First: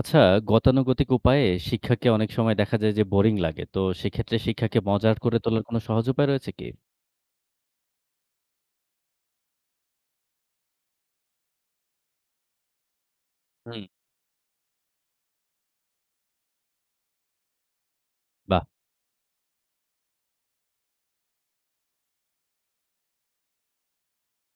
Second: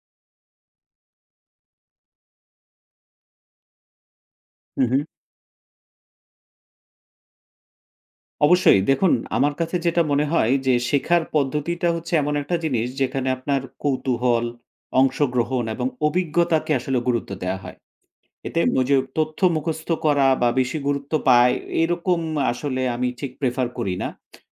আচ্ছা, গতানুগতিক উপায়ে শিক্ষাকে অনেক সময় দেখা যায় যে বোরিং লাগে। তো সেক্ষেত্রে শিক্ষাকে হুম, হুম। মজার করে তোলার কোনো সহজ উপায় রয়েছে কি? অবশ্যই। দেখুন আমার কাছে যেটা মনে হয় যে শেখার পদ্ধতিটা হচ্ছে এমন একটা জিনিস যেখানে আপনার হুম। কৌতূহল, অংশগ্রহণ এবং অভিজ্ঞতাকে আসলে গুরুত্ব দেয়া হয়। এতে বাহ! যে তথ্য মুখস্থ করা বা বেশি গুরুত্ব পায়, এরকম আসলে আমি ঠিক প্রেফার করি না।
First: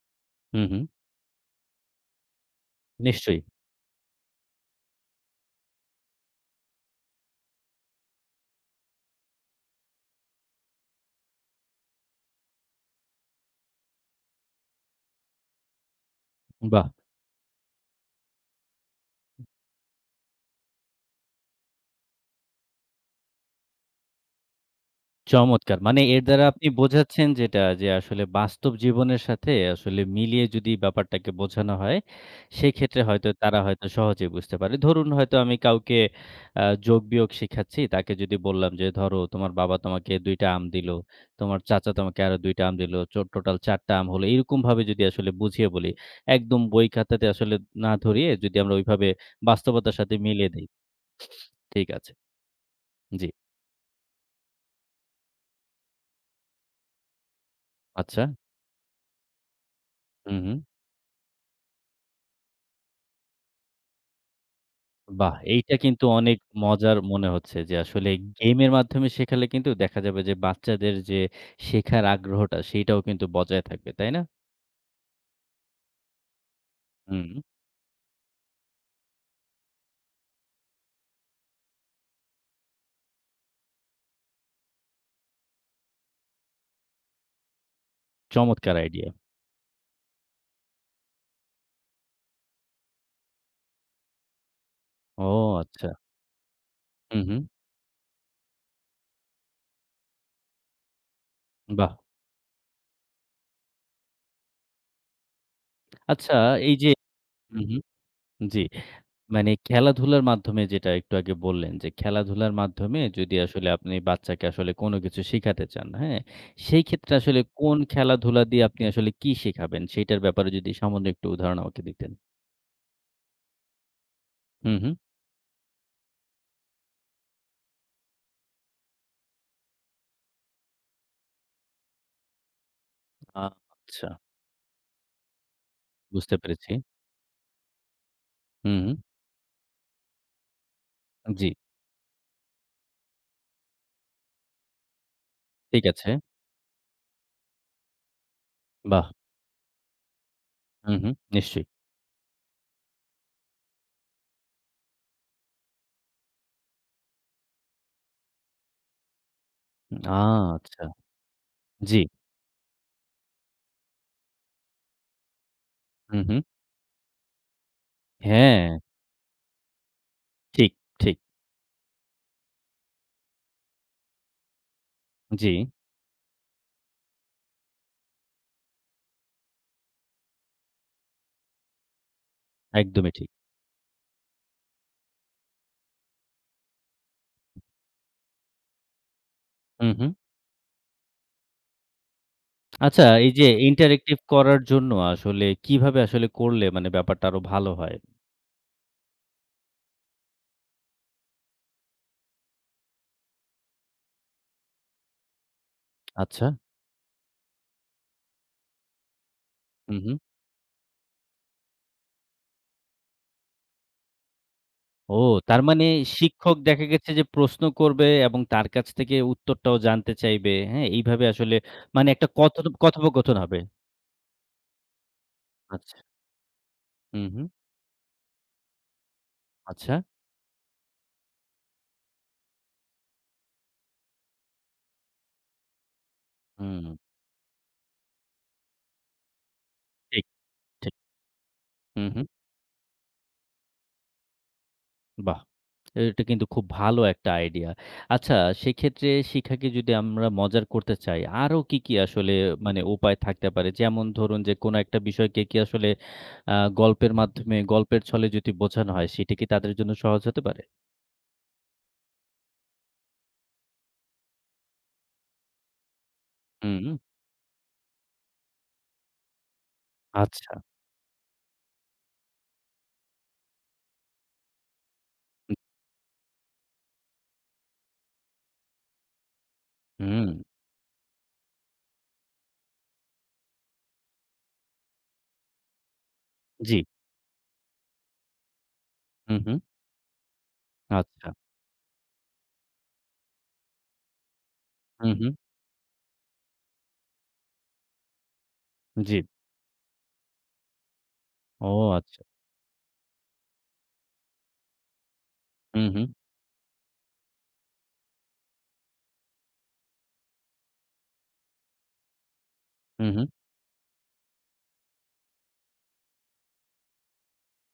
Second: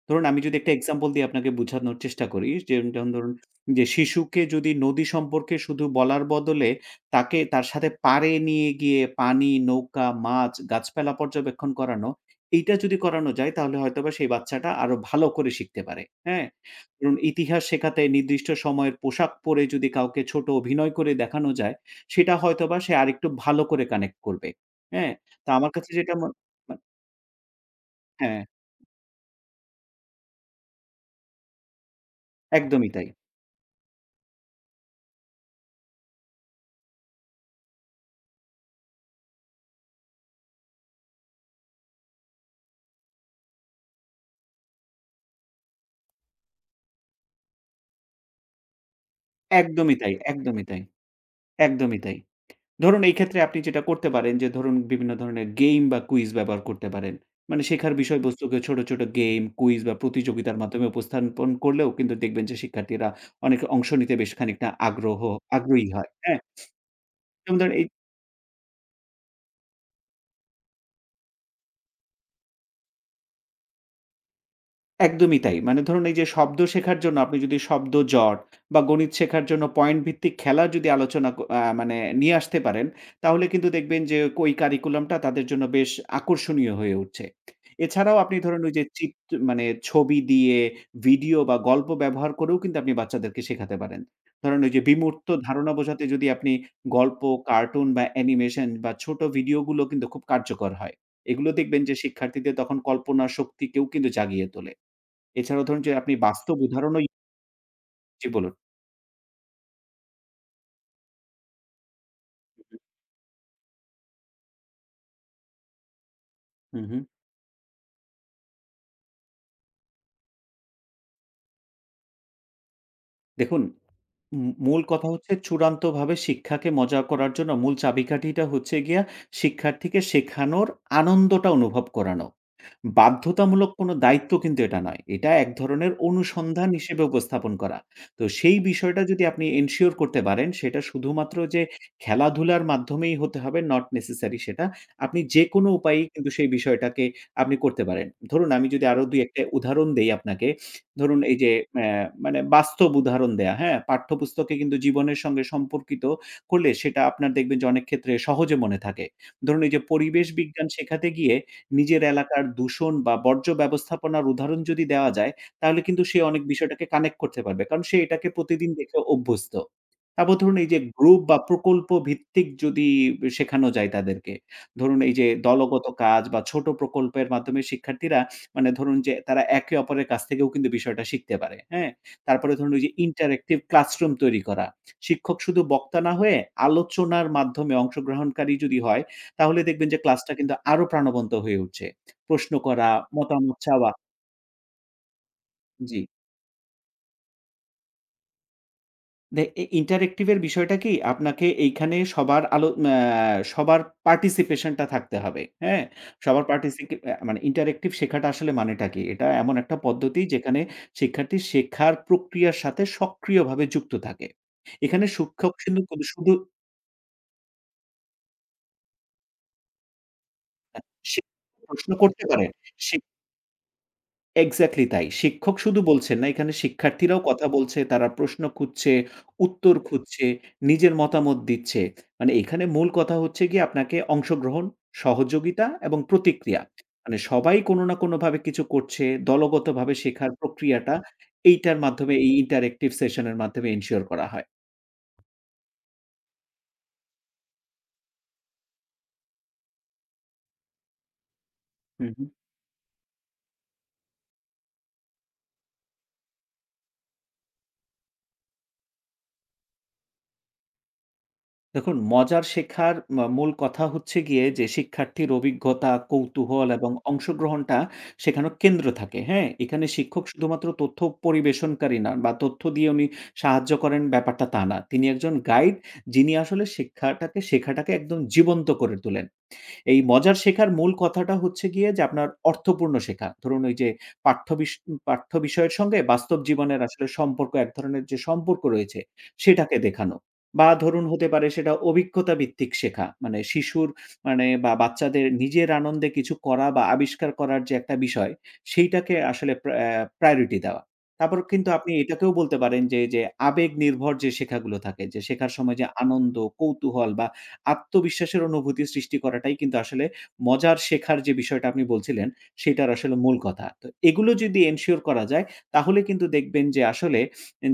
ধরুন আমি যদি হুম, একটা হুম। এক্সাম্পল দিয়ে আপনাকে বুঝানোর চেষ্টা করি, যেমন যেমন ধরুন নিশ্চয়ই। যে শিশুকে যদি নদী সম্পর্কে শুধু বলার বদলে তাকে তার সাথে পাড়ে নিয়ে গিয়ে পানি, নৌকা, মাছ, গাছপালা পর্যবেক্ষণ করানো, এইটা যদি করানো যায় তাহলে হয়তোবা সেই বাচ্চাটা আরো ভালো করে শিখতে পারে। হ্যাঁ? বাহ! ধরুন ইতিহাস শেখাতে নির্দিষ্ট সময়ের পোশাক পরে যদি কাউকে ছোট অভিনয় করে দেখানো যায় সেটা হয়তোবা সে আরেকটু ভালো করে কানেক্ট করবে। হ্যাঁ? তো আমার চমৎকার! কাছে মানে যেটা এর মন দ্বারা আপনি মা বোঝাচ্ছেন যেটা যে আসলে হ্যাঁ, বাস্তব জীবনের সাথে আসলে মিলিয়ে যদি ব্যাপারটাকে বোঝানো হয়, একদমই সেক্ষেত্রে তাই। হয়তো তারা হয়তো সহজেই বুঝতে পারে। ধরুন হয়তো আমি কাউকে যোগ-বিয়োগ শিখাচ্ছি, তাকে যদি বললাম যে, "ধরো তোমার বাবা তোমাকে ২ টা আম দিল, তোমার চাচা তোমাকে আরো ২ টা আম দিল, টোটাল ৪ টা আম হলো।" এরকমভাবে যদি আসলে বুঝিয়ে বলি, একদম বই খাতাতে আসলে না ধরিয়ে যদি আমরা ওইভাবে বাস্তবতার একদমই সাথে তাই, মিলিয়ে একদমই দেই। তাই, ঠিক একদমই আছে। তাই। ধরুন এই জি। ক্ষেত্রে আপনি যেটা করতে পারেন যে ধরুন বিভিন্ন ধরনের গেম বা কুইজ ব্যবহার করতে পারেন। মানে শেখার আচ্ছা। বিষয়বস্তুকে ছোট, ছোট গেম, কুইজ বা হু, হু। প্রতিযোগিতার মাধ্যমে উপস্থাপন করলেও কিন্তু দেখবেন যে শিক্ষার্থীরা অনেকে অংশ নিতে বেশ খানিকটা বাহ! এইটা আগ্রহী কিন্তু হয়। অনেক হ্যাঁ? মজার মনে হচ্ছে যেমন ধরেন যে এই আসলে গেমের মাধ্যমে শেখালে কিন্তু দেখা যাবে যে বাচ্চাদের যে শেখার আগ্রহটা সেইটাও কিন্তু বজায় থাকবে, তাই না? একদমই তাই। মানে ধরুন এই যে শব্দ শেখার জন্য হুম, আপনি যদি শব্দ জট বা গণিত শেখার জন্য পয়েন্ট ভিত্তিক খেলা যদি আলোচনা ক আ মানে নিয়ে আসতে পারেন, তাহলে কিন্তু দেখবেন যে ওই কারিকুলামটা তাদের জন্য বেশ আকর্ষণীয় হয়ে উঠছে। এছাড়াও আপনি ধরুন ওই চমৎকার যে আইডিয়া। চিত্র মানে ছবি দিয়ে ভিডিও বা গল্প ব্যবহার করেও কিন্তু আপনি বাচ্চাদেরকে শেখাতে পারেন। ধরেন ওই যে ও বিমূর্ত ধারণা আচ্ছা। বোঝাতে যদি আপনি হুম, গল্প, হুম। কার্টুন বা অ্যানিমেশন বা ছোট ভিডিওগুলো কিন্তু খুব কার্যকর হয়। এগুলো দেখবেন বাহ! যে শিক্ষার্থীদের তখন কল্পনা শক্তিকেও কিন্তু জাগিয়ে তোলে। এছাড়াও ধরুন যে আপনি আচ্ছা বাস্তব এই যে উদাহরণও হুম, হুম। জি বলুন। জি। মানে খেলাধুলার মাধ্যমে যেটা একটু আগে বললেন যে খেলাধুলার মাধ্যমে যদি আসলে আপনি বাচ্চাকে আসলে কোনো কিছু শিখাতে চান, হ্যাঁ? হু, সেই হু। ক্ষেত্রে আসলে কোন খেলাধুলা দিয়ে আপনি আসলে কি শেখাবেন সেইটার ব্যাপারে যদি সামান্য একটু উদাহরণ আমাকে দিতেন? দেখুন হুম, মূল হুম। কথা হচ্ছে চূড়ান্তভাবে শিক্ষাকে মজা করার জন্য মূল চাবিকাঠিটা হচ্ছে গিয়া শিক্ষার্থীকে শেখানোর আনন্দটা অনুভব করানো। আ বাধ্যতামূলক কোনো আচ্ছা, দায়িত্ব কিন্তু এটা নয়। এটা এক ধরনের বুঝতে অনুসন্ধান পেরেছি। হিসেবে উপস্থাপন করা। তো সেই হুম, হুম। বিষয়টা যদি আপনি এনশিওর করতে পারেন সেটা শুধুমাত্র জি, যে খেলাধুলার মাধ্যমেই হতে হবে not necessary সেটা। আপনি যেকোনো ঠিক উপায়েই আছে। কিন্তু সেই বিষয়টাকে আপনি করতে পারেন। ধরুন আমি যদি আরো বাহ! ২ ১ টা উদাহরণ দেই আপনাকে। হুম, হুম। ধরুন এই যে নিশ্চয়ই। অ্যা মানে বাস্তব উদাহরণ দেয়া, হ্যাঁ? পাঠ্যপুস্তকে কিন্তু জীবনের সঙ্গে সম্পর্কিত করলে সেটা আপনার দেখবেন যে অনেক ক্ষেত্রে সহজে মনে থাকে। ধরুন এই যে আ পরিবেশ বিজ্ঞান আচ্ছা। শেখাতে গিয়ে জি। নিজের এলাকার দূষণ বা বর্জ্য ব্যবস্থাপনার উদাহরণ যদি দেওয়া যায়, তাহলে কিন্তু সে হুম, হুম। অনেক বিষয়টাকে কানেক্ট করতে পারবে। কারণ সে এটাকে হ্যাঁ, প্রতিদিন দেখে অভ্যস্ত। তারপর ধরুন এই ঠিক, যে ঠিক। গ্রুপ বা প্রকল্প ভিত্তিক যদি শেখানো যায় তাদেরকে। ধরুন এই যে জি, দলগত কাজ বা ছোট প্রকল্পের মাধ্যমে শিক্ষার্থীরা মানে ধরুন যে তারা একে অপরের কাছ থেকেও কিন্তু বিষয়টা শিখতে পারে। হ্যাঁ? তারপরে ধরুন ওই যে একদমই ঠিক। ইন্টারেক্টিভ ক্লাসরুম তৈরি করা। শিক্ষক শুধু বক্তা না হয়ে আলোচনার মাধ্যমে অংশগ্রহণকারী যদি হয় তাহলে দেখবেন হুম, যে হুম। ক্লাসটা কিন্তু আরো প্রাণবন্ত হয়ে উঠছে। প্রশ্ন করা, আচ্ছা, এই যে মতামত চাওয়া ইন্টারেক্টিভ করার জন্য আসলে কিভাবে জি। আসলে করলে মানে ব্যাপারটা আরো ভালো হয়? দে এ ইন্টারেক্টিভ এর বিষয়টা কি? আপনাকে এইখানে সবার আলো ম্যা সবার পার্টিসিপেশন টা থাকতে হবে। হ্যাঁ? সবার আচ্ছা। পার্টিসিকে আ মানে ইন্টারেক্টিভ শেখাটা আসলে মানেটা কি? এটা এমন একটা হুম, হুম। পদ্ধতি যেখানে শিক্ষার্থী শেখার প্রক্রিয়ার সাথে সক্রিয়ভাবে যুক্ত থাকে। এখানে ও শিক্ষক তার কিন্তু মানে শুধু শিক্ষক দেখা গেছে যে প্রশ্ন করবে এবং তার কাছ থেকে উত্তরটাও জানতে চাইবে। আ হ্যাঁ, এইভাবে আসলে শিক্ষক প্রশ্ন মানে করতে একটা পারে। সে কথোপকথন হবে। এক্সাক্টলি তাই। শিক্ষক শুধু আচ্ছা। বলছেন না, এখানে শিক্ষার্থীরাও হুম, হুম। কথা বলছে, তারা প্রশ্ন খুঁজছে, উত্তর আচ্ছা। খুঁজছে, নিজের মতামত দিচ্ছে। মানে এখানে মূল কথা হচ্ছে গিয়ে আপনাকে অংশগ্রহণ, সহযোগিতা এবং প্রতিক্রিয়া। হুম, মানে সবাই কোনো না কোনোভাবে কিছু করছে, দলগতভাবে ঠিক। শেখার ঠিক। প্রক্রিয়াটা এইটার হুম, মাধ্যমে হুম। এই ইন্টারেক্টিভ সেশন এর মাধ্যমে এনশিওর করা হয়। বাহ! এটা কিন্তু খুব ভালো একটা আইডিয়া। আচ্ছা, সেক্ষেত্রে শিক্ষাকে যদি আমরা মজার করতে চাই, আরো কি, কি হু। আসলে মানে উপায় থাকতে পারে? যেমন ধরুন যে কোনো একটা বিষয়কে কি আসলে আ গল্পের মাধ্যমে, গল্পের ছলে যদি বোঝানো হয় সেটা কি তাদের জন্য সহজ হতে পারে? দেখুন, মজার শেখার মূল কথা হচ্ছে গিয়ে যে শিক্ষার্থীর অভিজ্ঞতা, কৌতূহল এবং হুম, অংশগ্রহণটা শেখানোর কেন্দ্র থাকে, হ্যাঁ? এখানে শিক্ষক আচ্ছা। শুধুমাত্র তথ্য পরিবেশনকারী না বা তথ্য দিয়ে উনি সাহায্য করেন ব্যাপারটা তা না। তিনি একজন গাইড যিনি আসলে শেখাটাকে একদম জীবন্ত করে তোলেন। এই হুম, মজার শেখার মূল কথাটা হচ্ছে গিয়ে যে আপনার অর্থপূর্ণ শেখা। ধরুন ওই যে পাঠ্য বিষ পাঠ্য বিষয়ের সঙ্গে বাস্তব জি। জীবনের আসলে সম্পর্ক এক ধরনের যে সম্পর্ক রয়েছে হুম, হুম। সেটাকে দেখানো। বা ধরুন হতে আচ্ছা। পারে সেটা অভিজ্ঞতা ভিত্তিক শেখা। মানে শিশুর মানে বা হুম, বাচ্চাদের হুম। নিজের আনন্দে কিছু করা বা আবিষ্কার করার যে একটা বিষয় সেইটাকে জি। আসলে প্রায়োরিটি দেওয়া। তারপর কিন্তু ও আপনি আচ্ছা। এটাকেও বলতে পারেন যে আবেগ নির্ভর যে শেখাগুলো থাকে যে শেখার সময় হুম, যে হুম। আনন্দ, কৌতূহল বা আত্মবিশ্বাসের অনুভূতি সৃষ্টি করাটাই কিন্তু আসলে মজার শেখার যে বিষয়টা আপনি বলছিলেন, সেটার হুম, আসলে হুম। মূল কথা। তো এগুলো যদি এনশিওর করা যায়, তাহলে কিন্তু দেখবেন যে আসলে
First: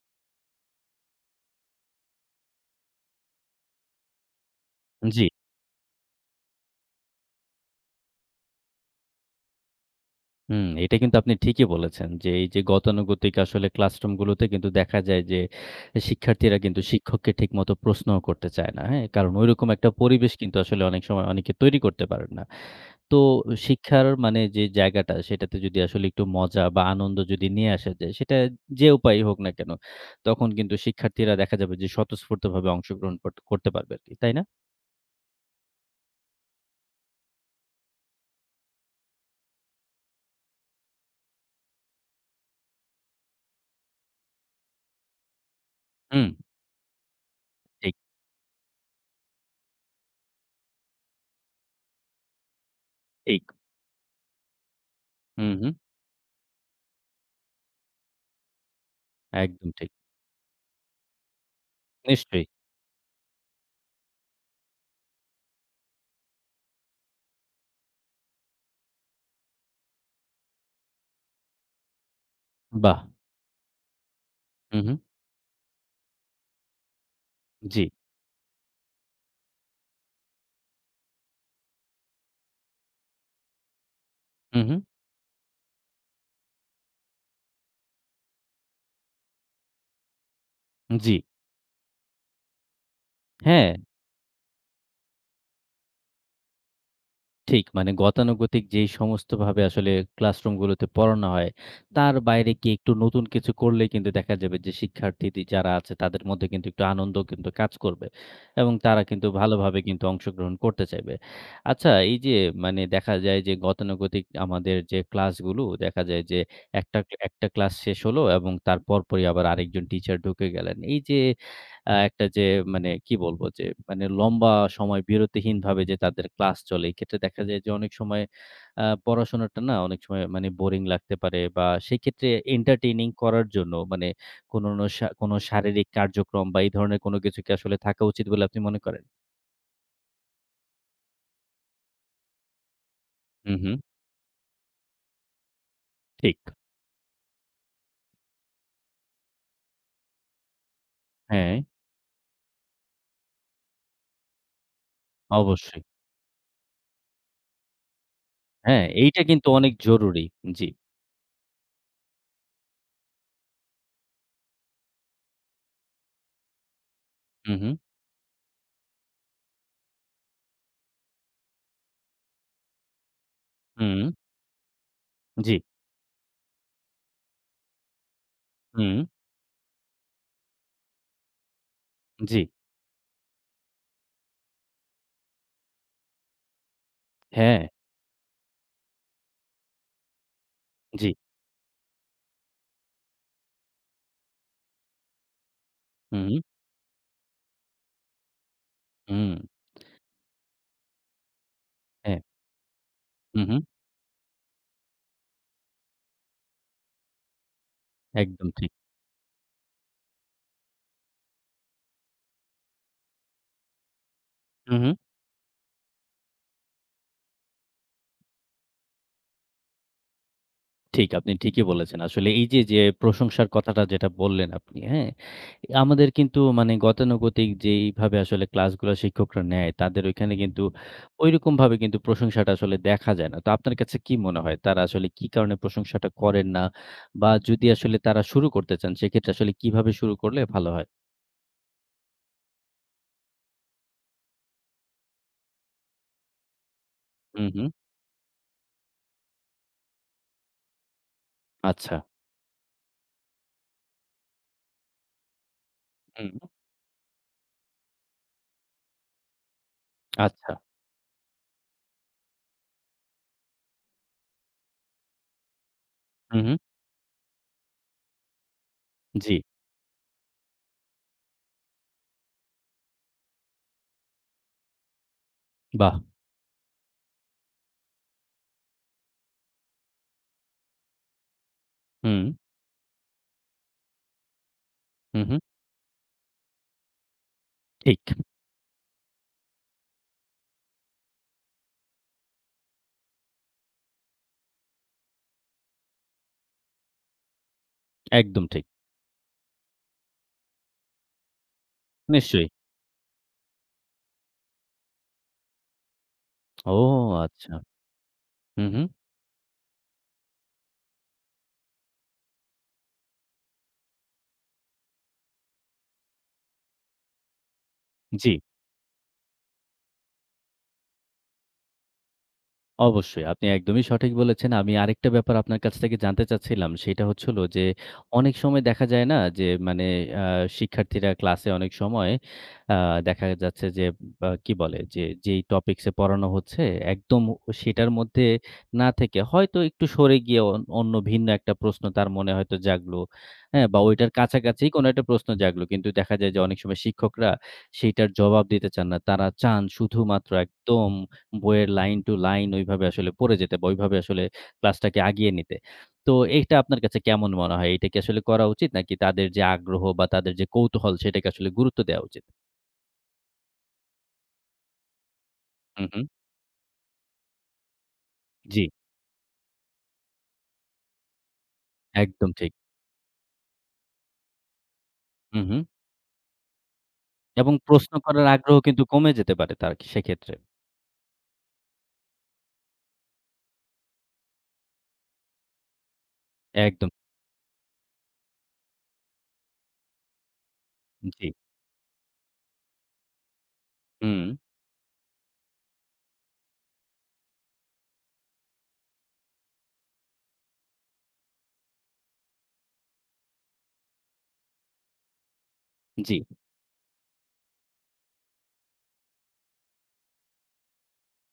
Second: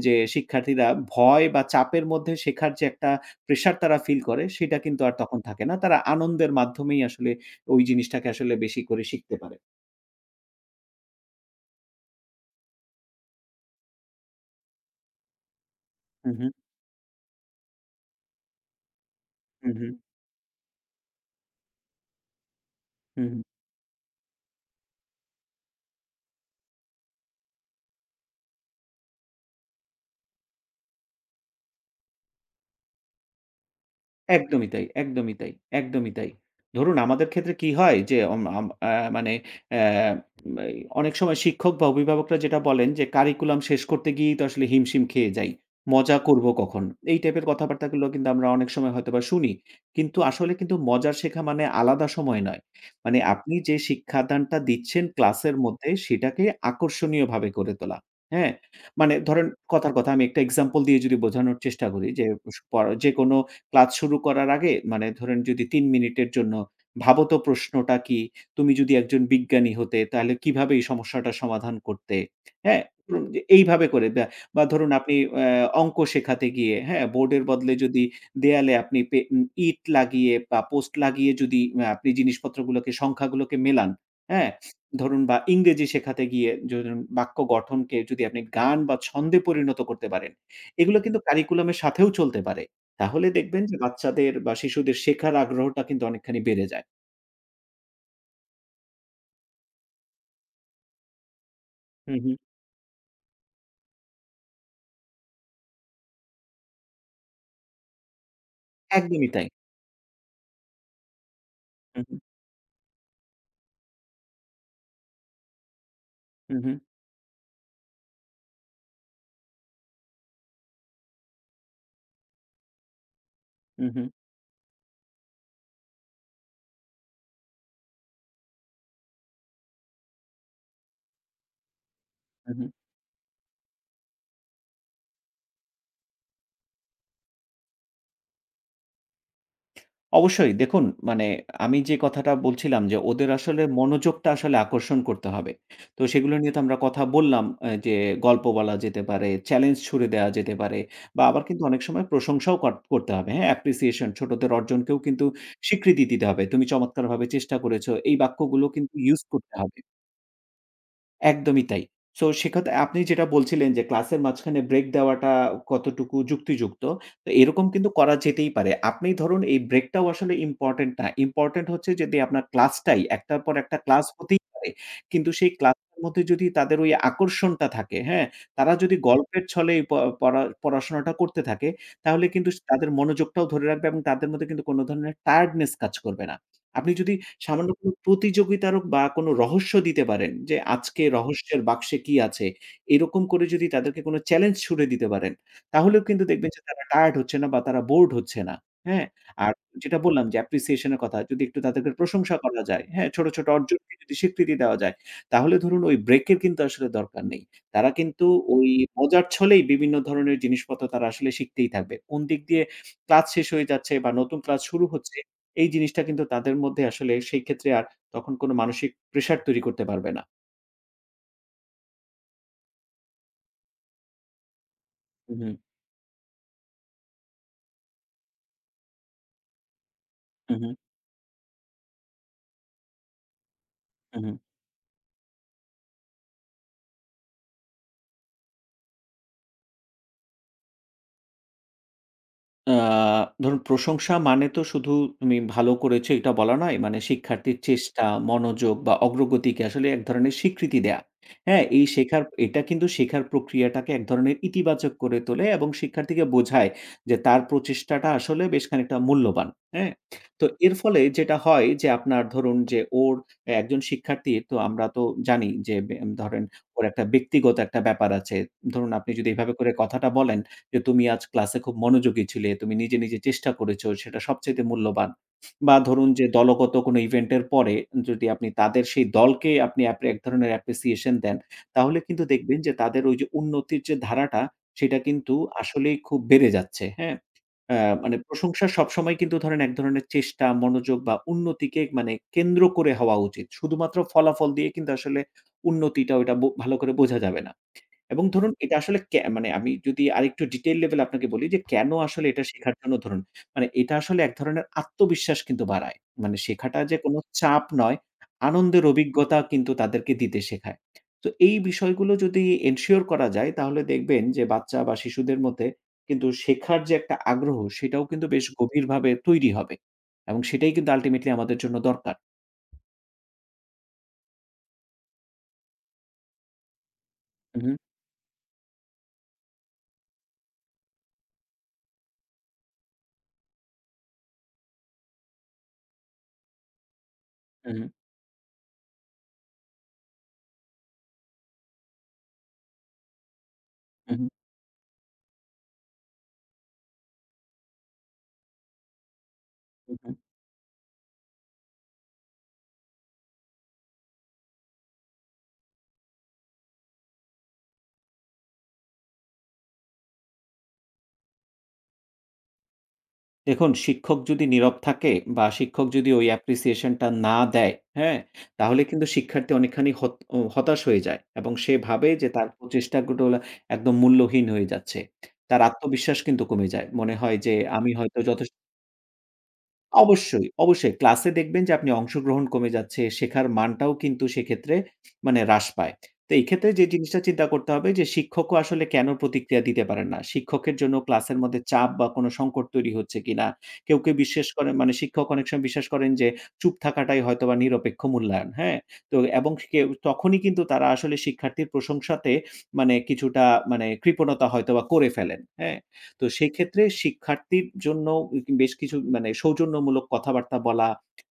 যে শিক্ষার্থীরা ভয় বা চাপের মধ্যে শেখার যে একটা প্রেশার তারা ফিল করে, সেটা কিন্তু আর জি। তখন থাকে না। তারা আনন্দের মাধ্যমেই আসলে ওই জিনিসটাকে আসলে বেশি করে শিখতে পারে। হুম, এটা কিন্তু আপনি ঠিকই বলেছেন যে, এই যে গতানুগতিক আসলে ক্লাসরুমগুলোতে কিন্তু দেখা যায় যে, হু, হু, শিক্ষার্থীরা কিন্তু শিক্ষককে ঠিকমতো প্রশ্নও করতে চায় না। হ্যাঁ? কারণ ঐরকম হু, হু, একটা পরিবেশ কিন্তু আসলে অনেক সময় অনেকে তৈরি করতে পারেন না। তো হু, হু। শিক্ষার মানে যে জায়গাটা, সেটাতে যদি আসলে একটু মজা বা আনন্দ যদি নিয়ে আসা যায়, সেটা যে উপায়ই হোক না কেন, তখন কিন্তু শিক্ষার্থীরা দেখা যাবে যে স্বতঃস্ফূর্তভাবে অংশগ্রহণ করতে পারবে আরকি। তাই না? একদমই তাই, একদমই তাই, একদমই তাই। ধরুন আমাদের ক্ষেত্রে কি হয় যে অম আম আ মানে অ্যা এই অনেক সময় শিক্ষক বা অভিভাবকরা যেটা বলেন যে কারিকুলাম শেষ করতে গিয়েই তো আসলে হিমশিম খেয়ে যাই। মজা হুম, করব কখন? এই টাইপের ঠিক, কথাবার্তাগুলো কিন্তু আমরা অনেক সময় হয়তোবা শুনি। কিন্তু আসলে কিন্তু মজার শেখা মানে আলাদা সময় নয়। মানে ঠিক। আপনি যে শিক্ষাদানটা দিচ্ছেন হুম, ক্লাসের হুম। মধ্যে সেটাকে আকর্ষণীয়ভাবে করে তোলা। হ্যাঁ? মানে ধরেন একদম ঠিক। কথার কথা আমি একটা এক্সাম্পল দিয়ে যদি বোঝানোর চেষ্টা করি যে নিশ্চয়ই। স পড়া যেকোনো ক্লাস শুরু করার আগে মানে ধরেন যদি ৩ মিনিটের জন্য ভাবো তো প্রশ্নটা কি? তুমি যদি একজন বিজ্ঞানী হতে তাহলে কিভাবে এই সমস্যাটা সমাধান করতে? হ্যাঁ? বাহ! হুম। এইভাবে করে বা বা হু, হু। ধরুন আপনি অঙ্ক শেখাতে গিয়ে, হ্যাঁ? বোর্ডের বদলে জি। যদি দেয়ালে আপনি ইট লাগিয়ে বা পোস্ট লাগিয়ে যদি আপনি সংখ্যাগুলোকে মেলান, হ্যাঁ? হু, হু। ধরুন বা ইংরেজি শেখাতে গিয়ে ধরুন বাক্য গঠনকে যদি আপনি গান বা ছন্দে পরিণত করতে পারেন, এগুলো জি। কিন্তু কারিকুলামের সাথেও চলতে পারে। তাহলে দেখবেন হ্যাঁ, যে বাচ্চাদের বা শিশুদের শেখার আগ্রহটা কিন্তু অনেকখানি বেড়ে যায়। ঠিক। মানে গতানুগতিক যেই সমস্তভাবে আসলে ক্লাসরুমগুলোতে পড়ানো হয়, তার হুম, হুম। বাইরে গিয়ে একটু নতুন কিছু করলেই কিন্তু দেখা যাবে যে শিক্ষার্থীদের যারা আছে তাদের মধ্যে কিন্তু একটু আনন্দ কিন্তু কাজ করবে এবং তারা কিন্তু একদমই তাই। ভালোভাবে কিন্তু অংশগ্রহণ করতে চাইবে। আচ্ছা, হু, এই হু, যে মানে দেখা যায় যে গতানুগতিক আমাদের যে ক্লাসগুলো দেখা যায় যে হু, হু, একটা, একটা ক্লাস শেষ হলো এবং তার পরপরই আবার আরেকজন টিচার ঢুকে গেলেন। এই যে একটা যে মানে কি বলবো যে হু, হু, মানে লম্বা সময় বিরতিহীনভাবে যে তাদের ক্লাস চলে, এক্ষেত্রে দেখা যায় যে অনেক সময় পড়াশোনাটা না অনেক সময় মানে বোরিং লাগতে পারে বা সেক্ষেত্রে হু, হু। এন্টারটেইনিং করার জন্য মানে কোনো না কোনো শারীরিক কার্যক্রম বা এই ধরনের কোনো কিছু কি আসলে থাকা উচিত বলে আপনি মনে করেন? অবশ্যই দেখুন মানে আমি যে কথাটা বলছিলাম যে ওদের হু, আসলে হু, মনোযোগটা আসলে আকর্ষণ করতে হবে। তো সেগুলো ঠিক। নিয়ে তো আমরা কথা বললাম যে গল্প বলা যেতে পারে, চ্যালেঞ্জ ছুড়ে দেওয়া যেতে পারে বা আবার হ্যাঁ, কিন্তু অনেক সময় প্রশংসাও করতে হবে। হ্যাঁ? অ্যাপ্রিসিয়েশন ছোটদের অর্জনকেও কিন্তু অবশ্যই। স্বীকৃতি দিতে হবে। তুমি চমৎকারভাবে চেষ্টা করেছ। এই বাক্যগুলো হ্যাঁ, কিন্তু এইটা ইউজ কিন্তু করতে অনেক হবে। জরুরি। জি। একদমই তাই। সো সেকথা আপনি যেটা বলছিলেন যে ক্লাসের মাঝখানে ব্রেক দেওয়াটা কতটুকু যুক্তিযুক্ত। তো হু, হু, এরকম কিন্তু করা যেতেই পারে। আপনি ধরুন এই ব্রেকটাও আসলে ইম্পোর্টেন্ট না। ইম্পোর্টেন্ট হচ্ছে যদি আপনার ক্লাসটাই একটার পর একটা হুম, ক্লাস হতেই পারে। কিন্তু সেই জি, ক্লাসের মধ্যে যদি তাদের ওই আকর্ষণটা থাকে, হ্যাঁ? তারা হুম, যদি গল্পের ছলে এই প পড়া করতে থাকে, তাহলে জি, কিন্তু তাদের মনোযোগটাও ধরে রাখবে এবং তাদের মধ্যে কিন্তু কোন ধরনের টায়ার্ডনেস কাজ করবে না। আপনি যদি হ্যাঁ, সামান্য কোনো প্রতিযোগিতার বা কোনো রহস্য দিতে পারেন যে, আজকে জি, রহস্যের বাক্সে কি আছে? এরকম করে যদি তাদেরকে কোনো চ্যালেঞ্জ ছুড়ে দিতে পারেন, তাহলেও কিন্তু হুম, দেখবেন যে তারা টায়ার্ড হচ্ছে না বা তারা বোরড হচ্ছে না। হ্যাঁ? হুম, আর যেটা বললাম যে অ্যাপ্রিসিয়েশন এর কথা, যদি একটু তাদেরকে হ্যাঁ, প্রশংসা করা যায়, হ্যাঁ? ছোট, হু, ছোট হু, অর্জনকে যদি স্বীকৃতি দেওয়া যায়, তাহলে ধরুন ওই ব্রেকের কিন্তু আসলে দরকার নেই। তারা কিন্তু একদম ওই ঠিক। মজার ছলেই বিভিন্ন ধরনের জিনিসপত্র তারা আসলে শিখতেই থাকবে। কোন দিক দিয়ে ক্লাস শেষ হয়ে যাচ্ছে বা নতুন ক্লাস হু, শুরু হু। হচ্ছে এই জিনিসটা কিন্তু তাদের মধ্যে আসলে সেই ক্ষেত্রে আর তখন কোনো মানসিক প্রেশার তৈরি করতে পারবে না। ঠিক, আপনি ঠিকই বলেছেন। আসলে এই যে, যে প্রশংসার কথাটা যেটা বললেন আপনি, হ্যাঁ? হু, হু, আমাদের কিন্তু মানে গতানুগতিক যেইভাবে আসলে ক্লাসগুলা শিক্ষকরা নেয়, তাদের ওইখানে হু, কিন্তু হু, ঐরকমভাবে কিন্তু প্রশংসাটা আসলে দেখা যায় না। তো আপনার কাছে কি হু। মনে হয় তারা আসলে কি কারণে প্রশংসাটা করেন না? বা যদি আসলে তারা শুরু করতে চান, সেক্ষেত্রে আসলে কিভাবে শুরু করলে ভালো হয়? আ ধরুন প্রশংসা মানে তো শুধু তুমি ভালো করেছো এটা বলা নয়। মানে হুম, শিক্ষার্থীর হুম। চেষ্টা, মনোযোগ বা অগ্রগতিকে আসলে এক ধরনের স্বীকৃতি দেয়া। হ্যাঁ? এই আচ্ছা। শেখার এটা কিন্তু শেখার প্রক্রিয়াটাকে এক ধরনের ইতিবাচক করে তোলে এবং শিক্ষার্থীকে হুম, বোঝায় যে তার প্রচেষ্টাটা আসলে বেশ খানিকটা মূল্যবান। হ্যাঁ? তো আচ্ছা। এর ফলে যেটা হয় যে আপনার ধরুন যে ওর একজন শিক্ষার্থী তো আমরা তো জানি যে হুম, ধরেন হুম। ওর একটা ব্যক্তিগত একটা ব্যাপার আছে। ধরুন আপনি যদি জি। এভাবে করে কথাটা বলেন যে তুমি আজ ক্লাসে খুব মনোযোগী ছিলে, তুমি নিজে, নিজে চেষ্টা করেছ সেটা সবচাইতে মূল্যবান। বা বাহ! ধরুন যে দলগত কোনো ইভেন্টের পরে যদি আপনি তাদের সেই দলকে আপনি এক ধরনের অ্যাপ্রিসিয়েশন দেন, তাহলে হুম, কিন্তু দেখবেন যে তাদের ওই যে উন্নতির যে ধারাটা সেটা হুম, কিন্তু হুম। আসলেই খুব বেড়ে যাচ্ছে, হ্যাঁ? আ ঠিক। মানে প্রশংসা সবসময় কিন্তু ধরেন এক ধরনের চেষ্টা, মনোযোগ বা উন্নতিকে মানে কেন্দ্র করে হওয়া উচিত। শুধুমাত্র ফলাফল দিয়ে কিন্তু আসলে উন্নতিটা ওইটা ভালো করে বোঝা যাবে না। এবং একদম ধরুন ঠিক। এটা আসলে মানে আমি যদি আরেকটু ডিটেইল লেভেল আপনাকে বলি যে কেন আসলে এটা নিশ্চয়ই। শেখার জন্য ধরুন মানে এটা আসলে এক ধরনের আত্মবিশ্বাস কিন্তু বাড়ায়। মানে ও শেখাটা যে কোনো আচ্ছা। চাপ নয়, হুম, আনন্দের হুম। অভিজ্ঞতা কিন্তু তাদেরকে দিতে শেখায়। তো এই বিষয়গুলো যদি এনশিওর করা যায় তাহলে দেখবেন যে বাচ্চা বা শিশুদের মধ্যে কিন্তু শেখার যে একটা আগ্রহ সেটাও কিন্তু জি। বেশ গভীরভাবে তৈরি হবে। এবং সেটাই কিন্তু আল্টিমেটলি আমাদের জন্য দরকার। অবশ্যই। আপনি একদমই সঠিক বলেছেন। আমি আরেকটা ব্যাপার আপনার কাছ থেকে জানতে চাচ্ছিলাম। সেটা হচ্ছে হলো যে, উহু, অনেক সময় দেখা যায় না যে মানে আ শিক্ষার্থীরা ক্লাসে অনেক সময় আ দেখা যাচ্ছে যে বা কি বলে? যে যেই টপিকস এ পড়ানো হচ্ছে একদম সেটার উহু, মধ্যে না থেকে হয়তো একটু সরে গিয়ে অন্য ভিন্ন একটা প্রশ্ন তার মনে হয়তো জাগলো। হ্যাঁ? বা ওইটার উহু, কাছাকাছি কোনো একটা প্রশ্ন জাগলো। কিন্তু দেখা যায় যে অনেক সময় শিক্ষকরা সেইটার জবাব দিতে চান না। তারা চান উহু। শুধুমাত্র একদম বইয়ের লাইন টু লাইন ওইভাবে আসলে পড়ে যেতে বা ওইভাবে আসলে ক্লাসটাকে আগিয়ে নিতে। তো এইটা আপনার কাছে কেমন মনে হয়? এটা কি আসলে করা উচিত? নাকি তাদের যে আগ্রহ বা তাদের যে কৌতূহল সেটাকে আসলে গুরুত্ব দেওয়া উচিত? দেখুন, শিক্ষক যদি নীরব থাকে বা হুম, শিক্ষক হুম। যদি ওই অ্যাপ্রিসিয়েশন টা না দেয়, হ্যাঁ? জি, তাহলে কিন্তু শিক্ষার্থী অনেকখানি হত ও হতাশ হয়ে যায় এবং সে ভাবে যে একদম তার ঠিক। প্রচেষ্টাগুলো একদম মূল্যহীন হয়ে যাচ্ছে। হুম, তার হুম। আত্মবিশ্বাস কিন্তু কমে যায়। মনে হয় যে এবং আমি প্রশ্ন হয়তো করার যথেষ্ট আগ্রহ কিন্তু কমে যেতে পারে তার সেক্ষেত্রে। অবশ্যই, অবশ্যই। ক্লাসে দেখবেন যে আপনি অংশগ্রহণ কমে যাচ্ছে, শেখার মানটাও কিন্তু সেক্ষেত্রে মানে হ্রাস পায়। তো এই ক্ষেত্রে যে একদম। জিনিসটা চিন্তা করতে হবে যে শিক্ষকও আসলে কেন প্রতিক্রিয়া দিতে পারেন না? শিক্ষকের জন্য জি। ক্লাসের মধ্যে চাপ বা কোনো সংকট তৈরি হচ্ছে কিনা? কেউ কেউ হুম, বিশ্বাস করেন মানে শিক্ষক অনেক সময় বিশ্বাস করেন যে চুপ থাকাটাই হয়তোবা নিরপেক্ষ মূল্যায়ন, হ্যাঁ? তো এবং কেউ তখনই কিন্তু তারা আসলে শিক্ষার্থীর প্রশংসাতে মানে কিছুটা মানে কৃপণতা হয়তোবা করে ফেলেন, হ্যাঁ? জি। তো সেক্ষেত্রে শিক্ষার্থীর জন্য বেশ কিছু মানে সৌজন্যমূলক কথাবার্তা বলা,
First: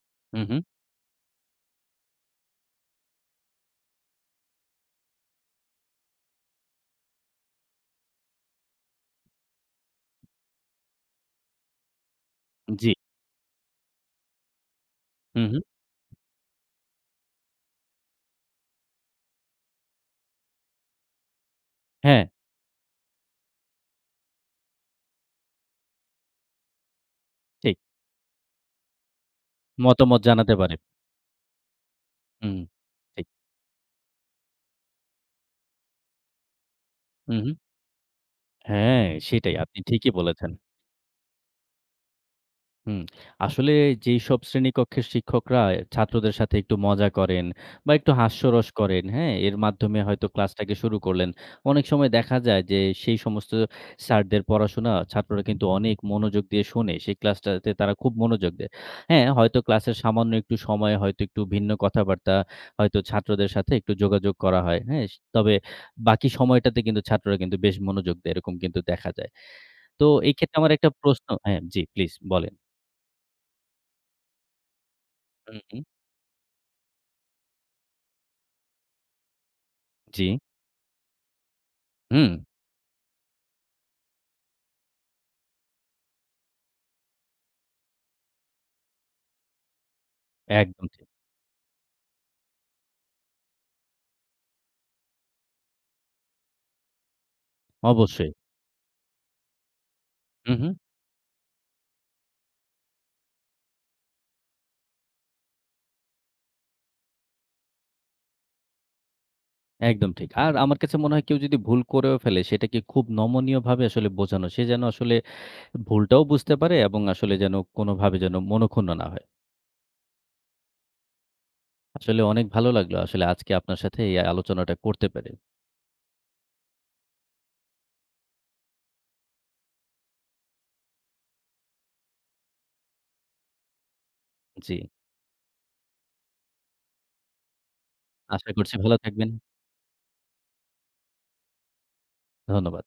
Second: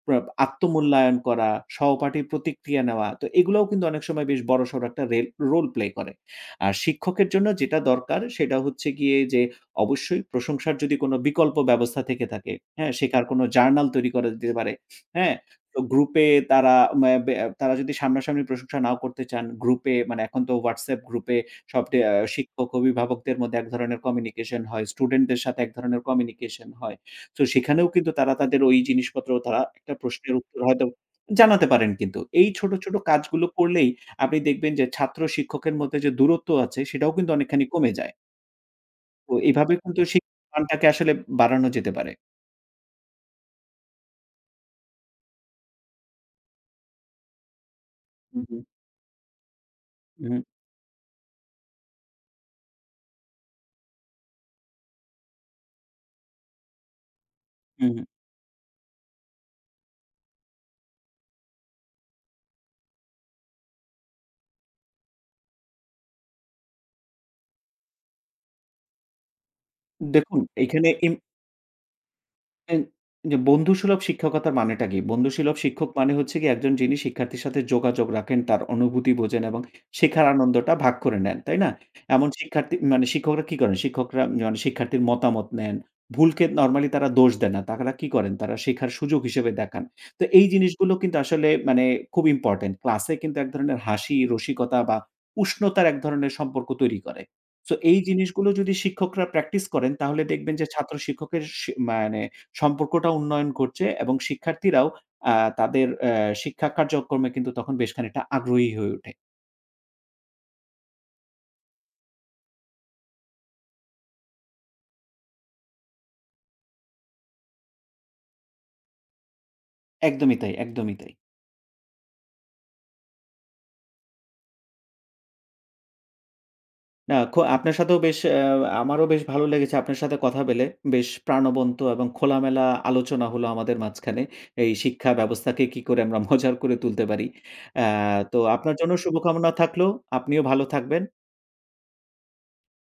প্রা হুম, হুম। আত্মমূল্যায়ন করা, সহপাঠীর প্রতিক্রিয়া নেওয়া। তো এগুলোও কিন্তু অনেক সময় বেশ বড়সড় একটা রোল প্লে করে। আর শিক্ষকের জন্য যেটা দরকার সেটা হচ্ছে গিয়ে যে অবশ্যই প্রশংসার যদি কোনো বিকল্প ব্যবস্থা থেকে থাকে, জি। হ্যাঁ? শেখার কোনো জার্নাল তৈরি করা যেতে পারে, হ্যাঁ? হুম, হুম। তো গ্রুপে তারা ম্যা ব্যা তারা যদি সামনাসামনি প্রশংসা নাও করতে চান, গ্রুপে মানে এখন তো WhatsApp গ্রুপে সব ডে আ হ্যাঁ, শিক্ষক, অভিভাবকদের মধ্যে এক ধরনের কমিউনিকেশন হয়। স্টুডেন্টদের সাথে এক ধরনের কমিউনিকেশন হয়। সো ঠিক। সেখানেও কিন্তু তারা তাদের ওই জিনিসপত্র তারা একটা মতামত প্রশ্নের জানাতে উত্তর পারে। হয়তো জানাতে পারেন কিন্তু। এই হুম, ছোট, ছোট ঠিক। কাজগুলো করলেই আপনি দেখবেন যে ছাত্র শিক্ষকের মধ্যে যে দূরত্ব আছে সেটাও কিন্তু হুম, হুম। অনেকখানি কমে যায়। হ্যাঁ, তো সেটাই। এভাবে আপনি কিন্তু ঠিকই শিক্ষার বলেছেন। মানটাকে আসলে বাড়ানো যেতে পারে। হুম, আসলে যেইসব শ্রেণীকক্ষের শিক্ষকরা ছাত্রদের সাথে একটু মজা করেন বা একটু হু, হু, হাস্যরস করেন, হ্যাঁ? এর মাধ্যমে হয়তো হু, ক্লাসটাকে শুরু করলেন। অনেক সময় দেখা যায় যে সেই সমস্ত স্যারদের পড়াশোনা ছাত্ররা কিন্তু অনেক মনোযোগ দিয়ে শোনে। সেই ক্লাসটাতে হু, তারা হু। খুব মনোযোগ দেয়। হ্যাঁ, হয়তো ক্লাসের সামান্য একটু সময় হয়তো একটু ভিন্ন কথাবার্তা হয়তো ছাত্রদের সাথে একটু যোগাযোগ করা হয়, হ্যাঁ? তবে বাকি সময়টাতে কিন্তু ছাত্ররা কিন্তু বেশ মনোযোগ দেয়, এরকম কিন্তু দেখা যায়। তো এই দেখুন ক্ষেত্রে আমার একটা এখানে ইম প্রশ্ন হ্যাঁ, জি প্লিজ বলেন। এন যে বন্ধুসুলভ শিক্ষকতার মানেটা কি? হু, বন্ধুসুলভ হু। শিক্ষক মানে হচ্ছে গিয়ে একজন যিনি শিক্ষার্থীর সাথে যোগাযোগ রাখেন, তার অনুভূতি বোঝেন এবং জি। শেখার আনন্দটা ভাগ করে নেন, তাই না? এমন হুম, শিক্ষার্থী মানে শিক্ষকরা কি করেন? শিক্ষকরা মানে শিক্ষার্থীর মতামত নেন। ভুলকে নরমালি তারা দোষ দেন না। তারা কি করেন? তারা শেখার সুযোগ হিসেবে দেখান। তো এই একদম জিনিসগুলো ঠিক। কিন্তু আসলে মানে খুব ইম্পোর্টেন্ট। ক্লাসে কিন্তু এক ধরনের হাসি, রসিকতা বা উষ্ণতার এক ধরনের সম্পর্ক তৈরি করে। সো এই অবশ্যই। জিনিসগুলো যদি শিক্ষকরা প্র্যাকটিস করেন তাহলে হুম, দেখবেন যে হুম, ছাত্র শিক্ষকের মানে সম্পর্কটা উন্নয়ন করছে এবং শিক্ষার্থীরাও আ তাদের অ্যা শিক্ষা কার্যক্রমে কিন্তু তখন বেশ খানিকটা আগ্রহী হয়ে ওঠে। একদম ঠিক। আর আমার কাছে মনে হয় কেউ যদি ভুল করেও ফেলে সেটাকে খুব নমনীয়ভাবে আসলে বোঝানো। সে যেন আসলে ভুলটাও বুঝতে পারে এবং আসলে যেন কোনোভাবে যেন মনঃক্ষুণ্ণ না হয়। একদমই তাই, একদমই তাই। আসলে অনেক ভালো লাগলো আসলে আজকে আপনার সাথে এই আলোচনাটা করতে পেরে। না খো আপনার সাথেও বেশ অ্যা আমারও বেশ ভালো লেগেছে আপনার সাথে কথা বলে। বেশ প্রাণবন্ত এবং খোলামেলা আলোচনা হলো আমাদের মাঝখানে। এই জি। শিক্ষা ব্যবস্থাকে কি করে আমরা মজার করে তুলতে পারি। অ্যা তো আশা করছি আপনার জন্য ভালো থাকবেন। শুভকামনা থাকলো। আপনিও ভালো থাকবেন। ধন্যবাদ।